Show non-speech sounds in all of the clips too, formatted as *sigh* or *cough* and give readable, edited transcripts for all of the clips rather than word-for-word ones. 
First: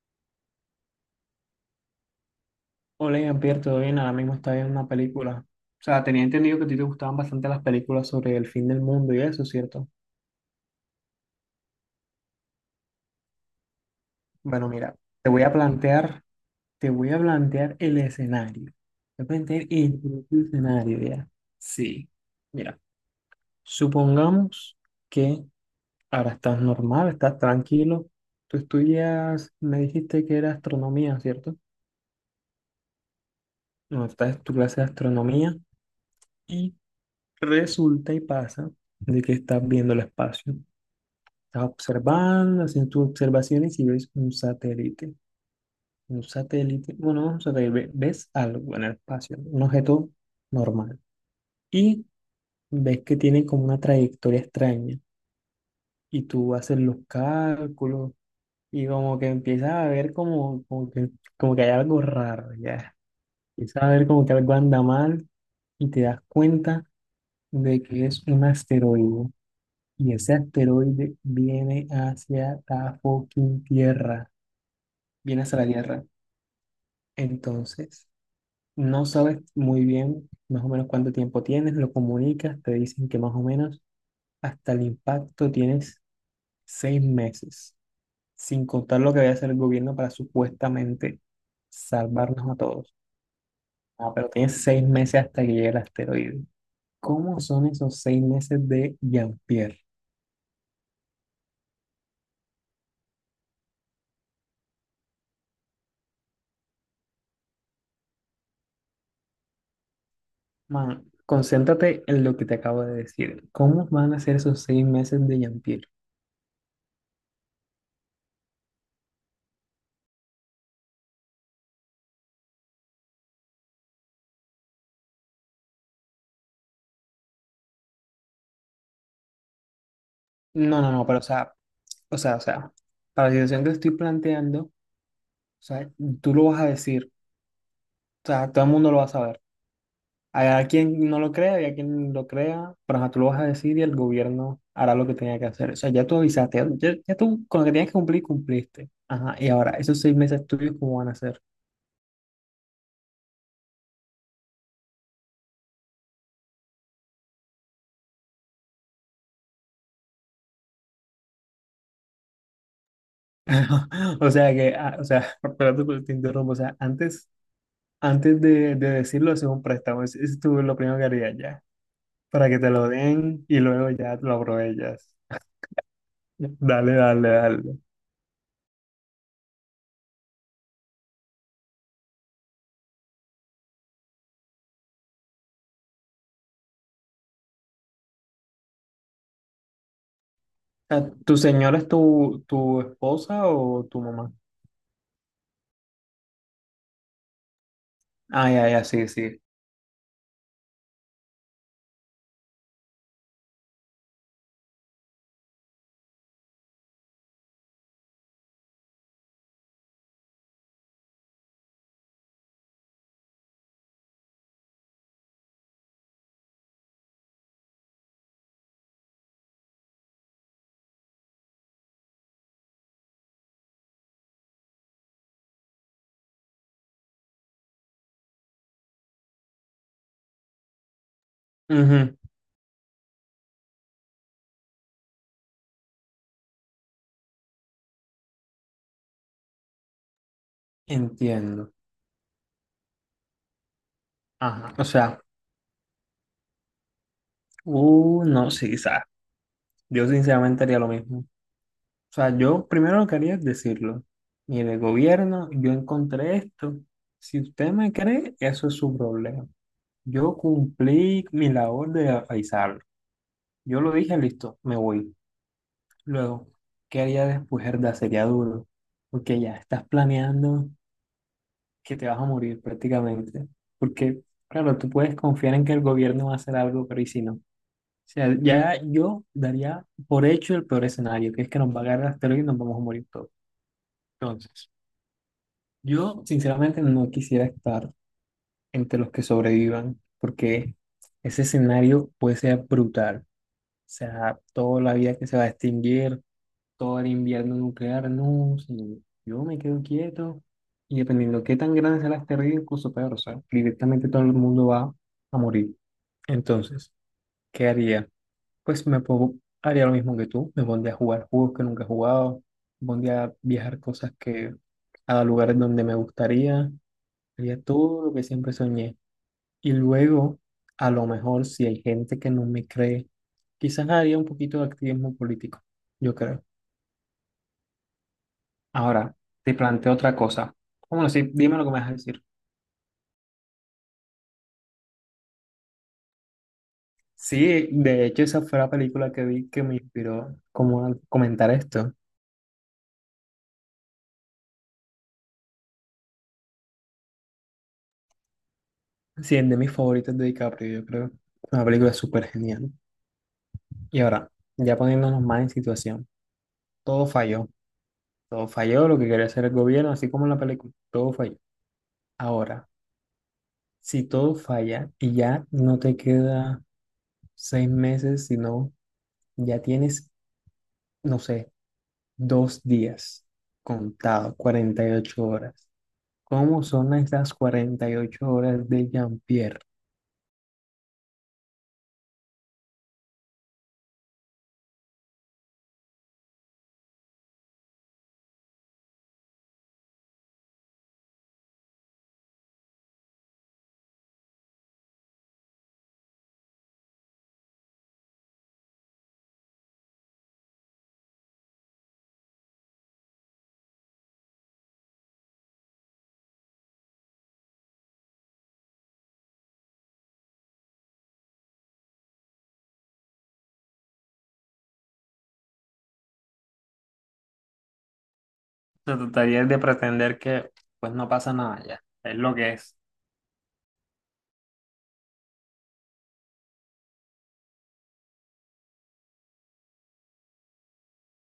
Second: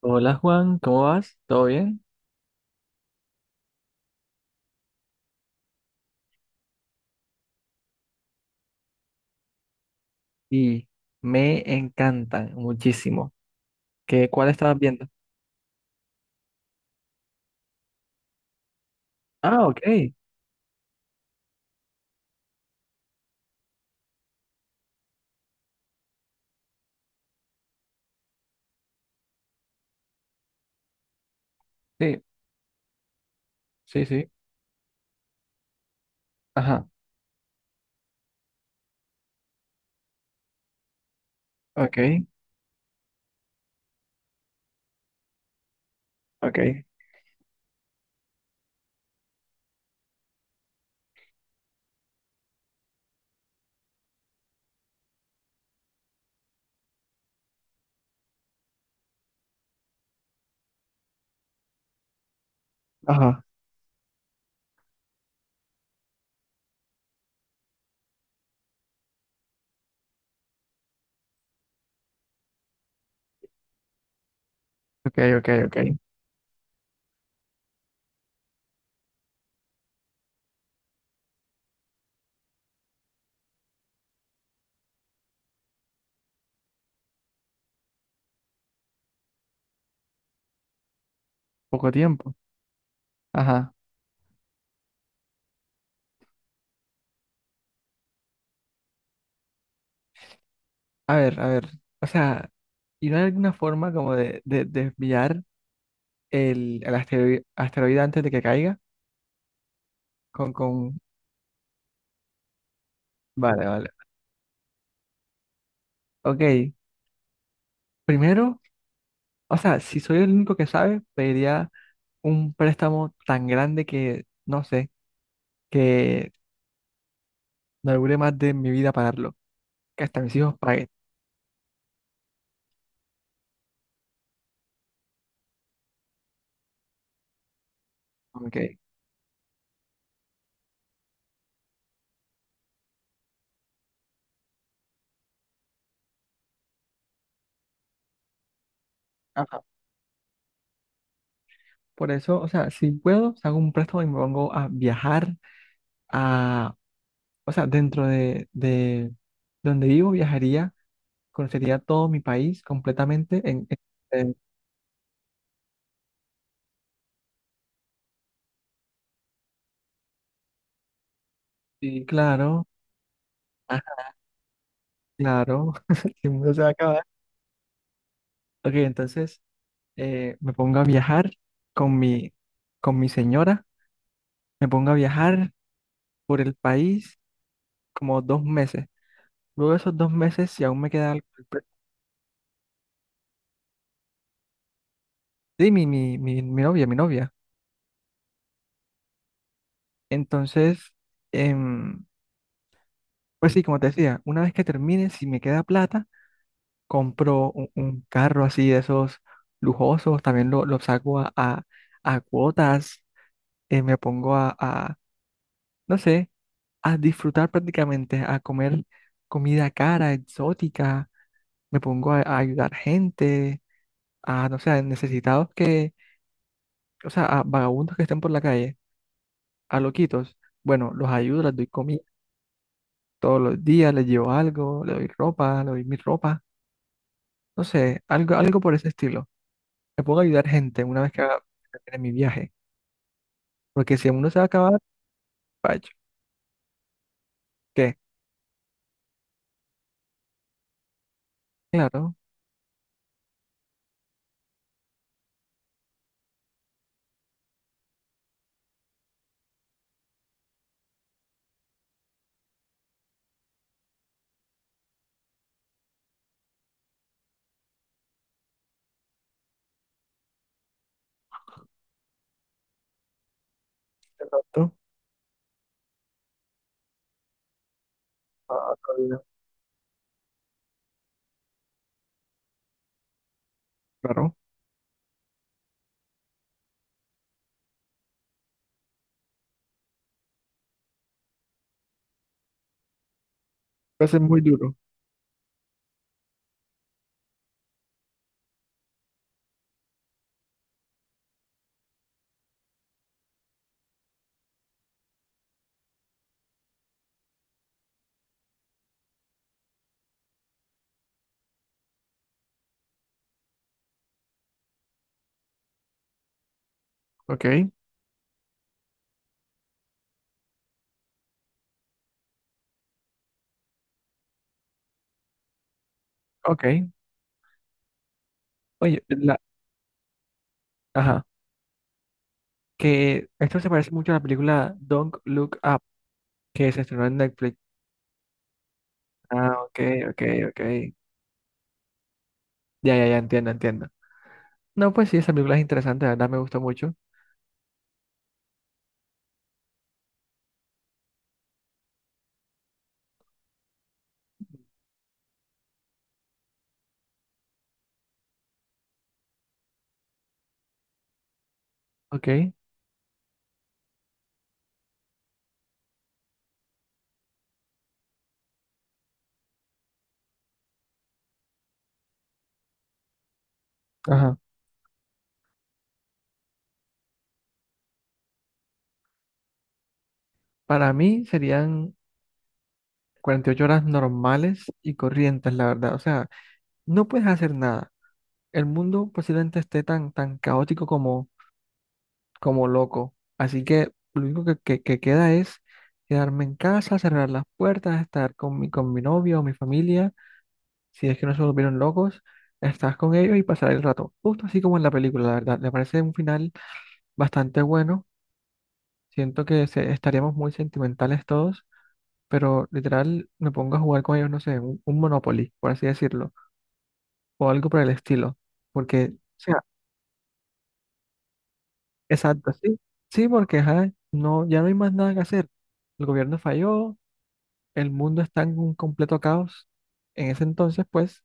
Hola Juan, ¿cómo vas? ¿Todo bien? Hola, Jean-Pierre, ¿todo bien? Ahora mismo estaba viendo una película. O sea, tenía entendido que a ti te gustaban bastante las películas sobre el fin del mundo y eso, ¿cierto? Y me encantan muchísimo. ¿Qué, cuál Bueno, estabas mira, viendo? te voy a plantear, te voy a plantear el escenario. Te voy a plantear Ah, ok. el propio escenario, ¿ya? Sí. Mira, supongamos que ahora estás normal, estás tranquilo. Tú estudias, me dijiste que era astronomía, ¿cierto? Sí, sí, No, sí. estás en tu clase de astronomía y Ajá. resulta y pasa de que estás viendo el espacio. Estás Ok, observando, haciendo tus observaciones y ves un satélite. Un ok. satélite, bueno, no es un satélite, ves algo en el espacio, un objeto normal. Y ves que tiene como una trayectoria extraña. Y tú haces los cálculos y como que empiezas a ver como que hay algo raro, ya. Ajá. Empiezas a ver como que algo anda mal y te das cuenta de que es un asteroide. Y ese asteroide viene hacia la fucking Tierra. Ok, Viene ok, hacia la ok. Tierra. Entonces, no sabes muy bien más o menos cuánto tiempo tienes, lo comunicas, te dicen que más o menos hasta el impacto tienes 6 meses, sin contar lo que vaya a hacer el gobierno para supuestamente Poco tiempo. salvarnos a todos. Ajá. Ah, pero tienes 6 meses hasta que llegue el asteroide. ¿Cómo son esos 6 meses de Jean-Pierre? A ver, a ver. O sea, ¿y no hay alguna forma como desviar el asteroide antes de que caiga? Con, con... Man, concéntrate en lo que te acabo de decir. Vale, ¿Cómo vale. van a ser esos 6 meses de Jean-Pierre? Ok. Primero, o sea, si soy el único que sabe, pediría un préstamo tan grande que, no sé, que no dure más de mi vida pagarlo, que hasta mis hijos No, paguen. no, no, pero o sea, para la situación que estoy planteando, o sea, tú lo vas a decir. O sea, Ok. todo el mundo lo va a saber. Hay quien no lo crea y a quien lo crea, pero ajá, tú lo vas a decir y el gobierno hará lo que tenga que hacer. O sea, ya tú avisaste, ya, ya tú con lo que tenías que cumplir, cumpliste. Ajá, y Ajá. ahora, esos 6 meses tuyos, ¿cómo van a ser? Por eso, o sea, si puedo, hago un préstamo y me pongo a viajar a, o sea, dentro de donde vivo, viajaría, conocería todo mi país completamente *laughs* O en- sea, que, ah, o sea, *laughs* perdón, pero te interrumpo. O sea, antes, antes de decirlo, es un préstamo. Es tú lo primero que harías ya, sí, para que claro, te lo den y ah, luego ya lo aprovechas. claro, *laughs* el *laughs* mundo se va a Dale, acabar. dale, dale. Ok, entonces me pongo a viajar con mi, con mi señora, me pongo a viajar por el país como 2 meses. Luego de esos 2 meses, si aún me Sea, queda algo. ¿tu señora es tu, tu esposa o tu mamá? Sí, mi, novia, mi novia. Ah, ya, ya, sí, sí. Entonces, em, pues sí, como te decía, una vez que termine, si me queda plata, compro un carro así de esos lujosos, también lo saco a cuotas, me pongo no sé, a disfrutar prácticamente, a comer comida cara, exótica, me pongo a ayudar gente, a, no sé, a necesitados que, o sea, a vagabundos que estén por la calle, a loquitos. Bueno, los ayudo, les doy comida. Ujú. Todos los días le llevo algo, le doy ropa, le doy mi ropa, no sé, algo, algo por ese estilo. Me pongo a ayudar gente una vez que Entiendo. termine mi viaje, porque si el mundo se va a Ajá. acabar, O sea, vaya, ¿qué? No, sí, sabes. Yo sinceramente haría lo mismo. O Claro, sea, yo primero lo que haría es decirlo. Mire, gobierno, yo encontré esto. Si usted me cree, eso es su problema. Yo cumplí mi labor de avisarlo. Yo lo dije, listo, me voy. Luego, ¿qué haría después? Herda, sería duro. Porque ya estás planeando que te vas a morir prácticamente. Porque, de claro, tú puedes confiar en que el gobierno va a hacer algo, pero ¿y si no? O sea, a ya otra yo vida, daría por hecho el peor escenario, que es que nos va a agarrar el asteroide y nos vamos a morir todos. claro, Entonces, yo sinceramente no quisiera estar entre los que sobrevivan, porque ese escenario puede ser brutal. O va a ser muy sea, duro, toda la vida que se va a extinguir, todo el invierno nuclear, no, señor. Yo me quedo quieto y dependiendo qué tan grande sea la asteroide, incluso peor, o sea, directamente todo el mundo va a morir. Entonces, ¿qué haría? Pues me pongo- Haría lo mismo que tú, me pondría a jugar juegos que nunca he jugado, me pondría a viajar cosas que a lugares donde me gustaría, haría ¿ok? todo lo que siempre soñé. Y luego, a lo mejor, si hay gente que no me cree, quizás haría un poquito de activismo político, yo creo. Ok, oye, Ahora, te planteo otra cosa. Bueno, ajá, sí, dime lo que me vas a decir. que esto se parece mucho a la película Don't Look Up, que se estrenó en Netflix. Sí, de hecho, esa fue la película que vi Ah, que me ok, ok, inspiró ok, como a comentar esto. ya, ya, ya, entiendo, entiendo. No, pues sí, esa película es interesante, la verdad me gustó mucho, Sí, es de mis favoritos de DiCaprio, yo creo. Una película súper genial. Y ahora, ya poniéndonos más en situación, todo falló. Todo falló lo que quería hacer el gobierno, así como en la película. Todo falló. ok, Ahora, si todo falla y ya no te queda 6 meses, sino ya tienes, no sé, 2 días contado, ajá. 48 horas. ¿Cómo son estas 48 horas de Jean-Pierre? Para mí serían 48 horas normales y corrientes, la verdad. O sea, no puedes hacer nada. El mundo posiblemente esté tan, tan caótico como loco. Así que lo único que queda es quedarme en casa, cerrar las puertas, estar con mi novio o mi familia. Si es que no se volvieron locos, estar con ellos y pasar el rato. Justo así como en la película, la verdad. Me parece un final bastante bueno. Siento que estaríamos muy sentimentales todos, pero literal me pongo a jugar con ellos, no sé, un Monopoly, por así decirlo o algo por el estilo. Se Porque, o trataría sea, de pretender que pues no pasa nada ya, es lo exacto, que es. sí, sí, porque ajá, no, ya no hay más nada que hacer. El gobierno falló, el mundo está en un completo caos en ese entonces, pues,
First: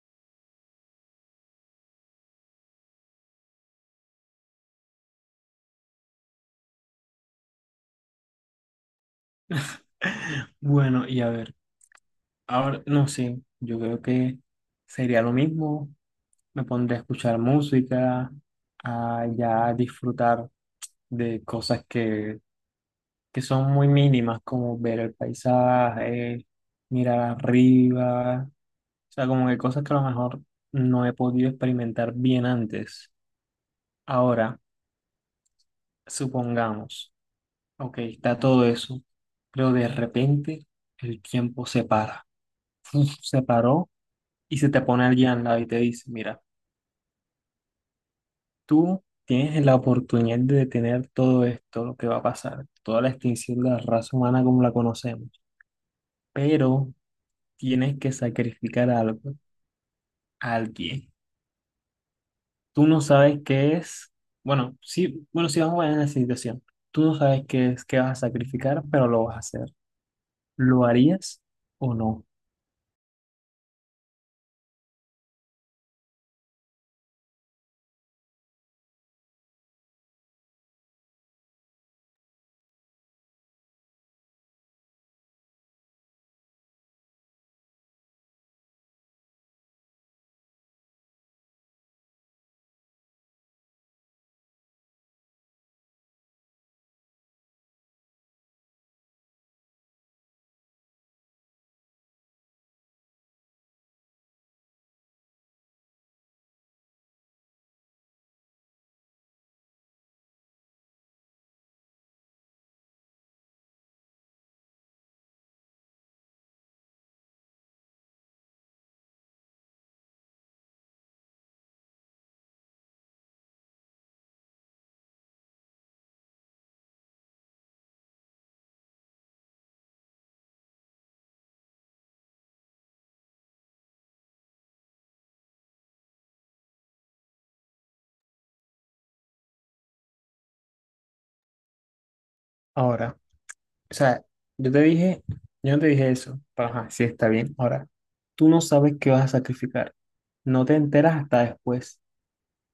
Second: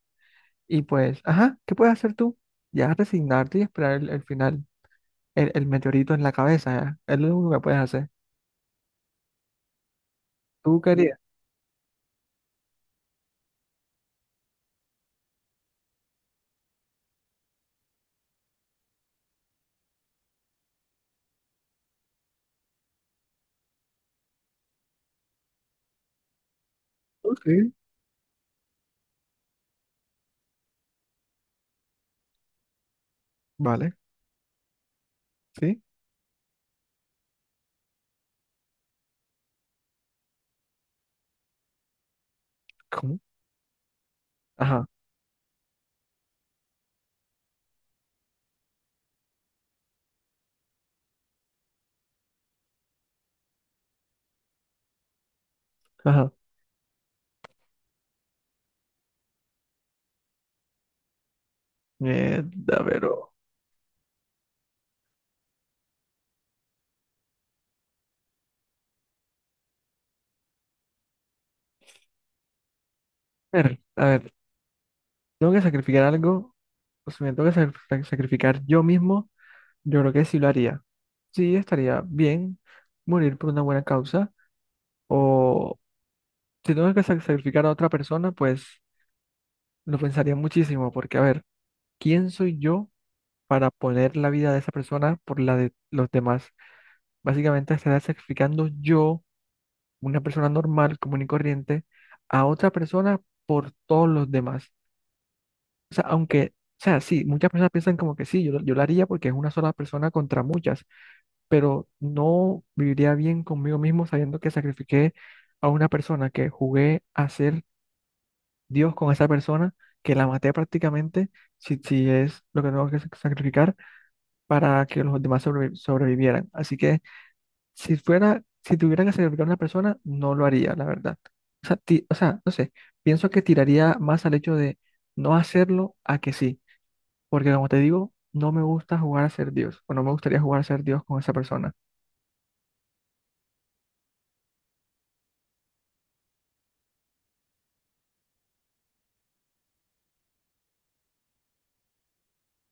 y pues, ajá, ¿qué puedes hacer tú? Ya resignarte y esperar el final, el meteorito en la cabeza, ya. Es lo único que puedes hacer. *laughs* ¿Tú Bueno, y querías? a ver, ahora no sé, yo creo que sería lo mismo. Me pondré a escuchar música, a ya disfrutar de cosas que son muy mínimas, como ver el paisaje, mirar Sí. arriba, o sea, como que cosas que a lo mejor no he podido experimentar bien antes. Vale, Ahora, sí, supongamos, ok, está todo eso, pero de repente el tiempo se para. Uf, ¿cómo? se paró y se te Ajá, pone alguien al lado y te dice, mira, tú tienes la oportunidad de detener todo esto, lo que va a pasar, toda la extinción de la raza humana como la conocemos, ajá. pero tienes que sacrificar algo, a alguien. Mierda, Tú no pero. sabes qué es, bueno, sí, bueno, sí vamos a ver en la situación. Tú no sabes qué es, qué vas a sacrificar, pero lo vas a hacer. ¿Lo harías o no? A ver, tengo que sacrificar algo, o sea, me tengo que sacrificar yo mismo. Yo creo que sí lo haría. Sí, estaría bien morir por una buena causa. O si tengo que sacrificar a otra persona, pues lo pensaría muchísimo, porque a ver, ¿quién soy yo para poner la vida de esa persona por la de los demás? Básicamente estaría sacrificando yo, una persona normal, común y corriente, a otra persona por todos los demás. O sea, aunque, o sea, sí, muchas personas piensan como que sí, yo, yo lo haría porque es una sola persona contra muchas, pero no viviría bien conmigo mismo sabiendo que sacrifiqué a una persona, que jugué a ser Dios con esa persona, que la maté prácticamente, si es lo que tengo que sacrificar para que los demás sobrevivieran. Así que si fuera, si tuviera que sacrificar a una persona, no lo haría, la verdad. O sea, o sea, no sé, pienso que tiraría más al hecho de no hacerlo a que sí, porque como te digo, no me gusta jugar a ser Dios, o no me gustaría jugar a ser Dios con esa persona. Ahora. O sea, yo te dije, yo no te dije eso, pero ajá, sí está bien. Ahora, tú no sabes qué vas a sacrificar. No te enteras hasta después.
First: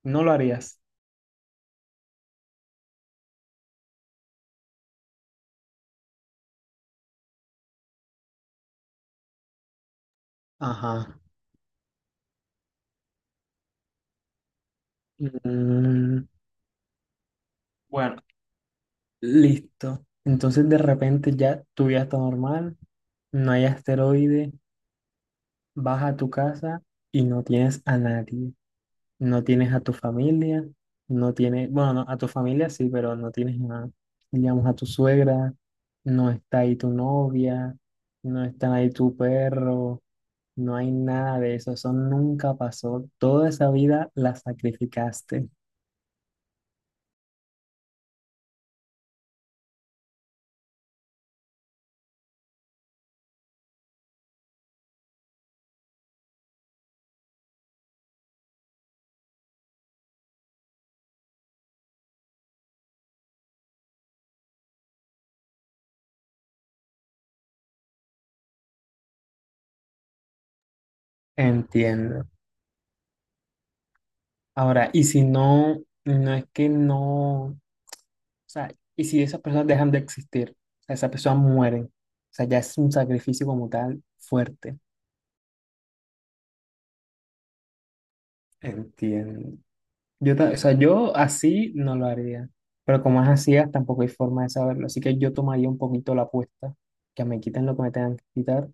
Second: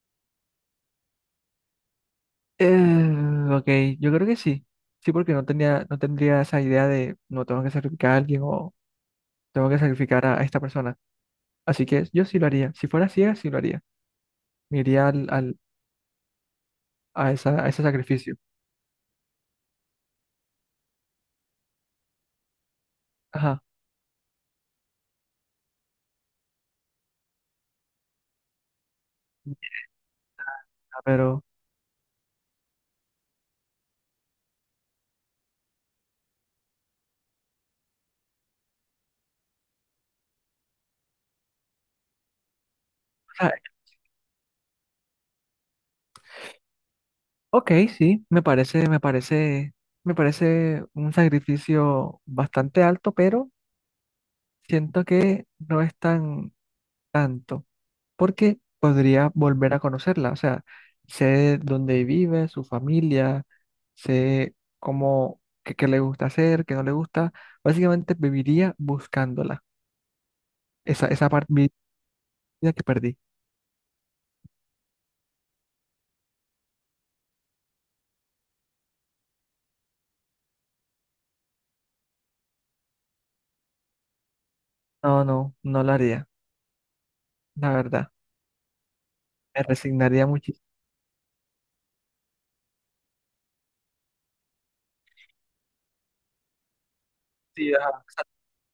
No lo harías. Eh, ok, yo creo que sí. Sí, porque no tenía, no tendría esa idea de no tengo que sacrificar a alguien o tengo que sacrificar a esta persona. Ajá. Así que yo sí lo haría. Si fuera ciega, sí lo haría. Me iría Mm, a ese bueno, sacrificio. listo. Entonces de repente ya tu vida está normal, no Ajá. hay asteroide, vas a tu casa y no tienes a nadie. No Ya. tienes a tu familia, Pero, no o tienes, bueno, no, a tu familia sí, pero no tienes a, digamos, a tu suegra, no está ahí tu novia, no está ahí tu perro, no hay nada de eso, eso nunca pasó. Toda sea, esa vida la sacrificaste. ok, sí, me parece un sacrificio bastante alto, pero siento que no es tan tanto, porque podría volver a conocerla. O sea, sé dónde vive, su familia, sé cómo, qué le gusta hacer, qué no le gusta. Básicamente viviría buscándola. Esa parte de mi Entiendo. vida que perdí. Ahora, y si no, no es que no, o sea, y si esas personas dejan de existir, o sea, esas personas mueren, o sea, ya es un sacrificio como tal fuerte. No, no, no la haría, la verdad. Entiendo. Me resignaría Yo, o muchísimo. sea, yo así no lo haría, pero como es así, ah, tampoco hay forma de saberlo, así que yo tomaría un poquito la apuesta, que me quiten Sí, lo que ajá, me tengan que exacto, quitar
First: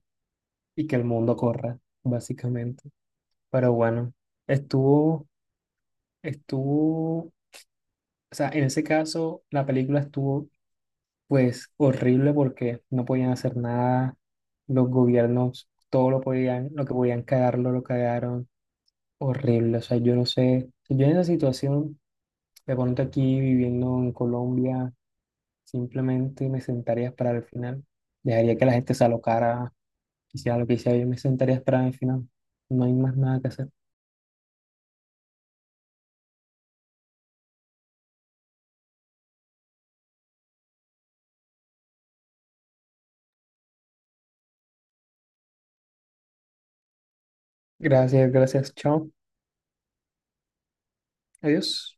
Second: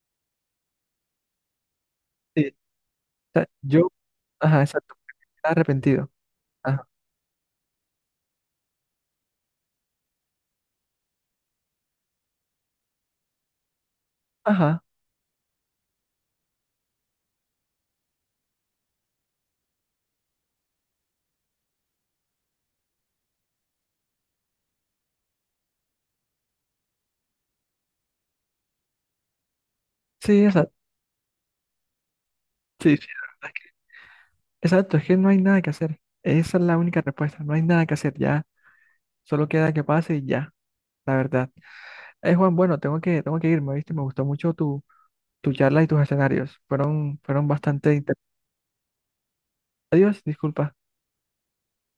y que el mundo corra, sí. básicamente. O sea, Pero yo, bueno, ajá, exacto, estuvo, arrepentido. Ajá, estuvo, o sea, en ese caso la película estuvo pues horrible porque no podían hacer nada, ajá, los gobiernos todo lo podían, lo que podían cagarlo, lo cagaron, horrible, o sea, yo no sé, yo en esa situación, de pronto aquí viviendo en Colombia simplemente me sentaría a esperar el final. Dejaría que la gente se alocara, sí, hiciera lo que exacto. hiciera, yo me sentaría a esperar el final. No hay Sí, sí, más la nada que verdad hacer. es exacto, es que no hay nada que hacer. Esa es la única respuesta, no hay nada que hacer, ya. Solo queda que pase y ya. La verdad. Juan, bueno, tengo que irme, ¿viste? Me gustó mucho tu charla y tus escenarios. Fueron bastante Gracias, interesantes. gracias, chao. Adiós, disculpa. Adiós.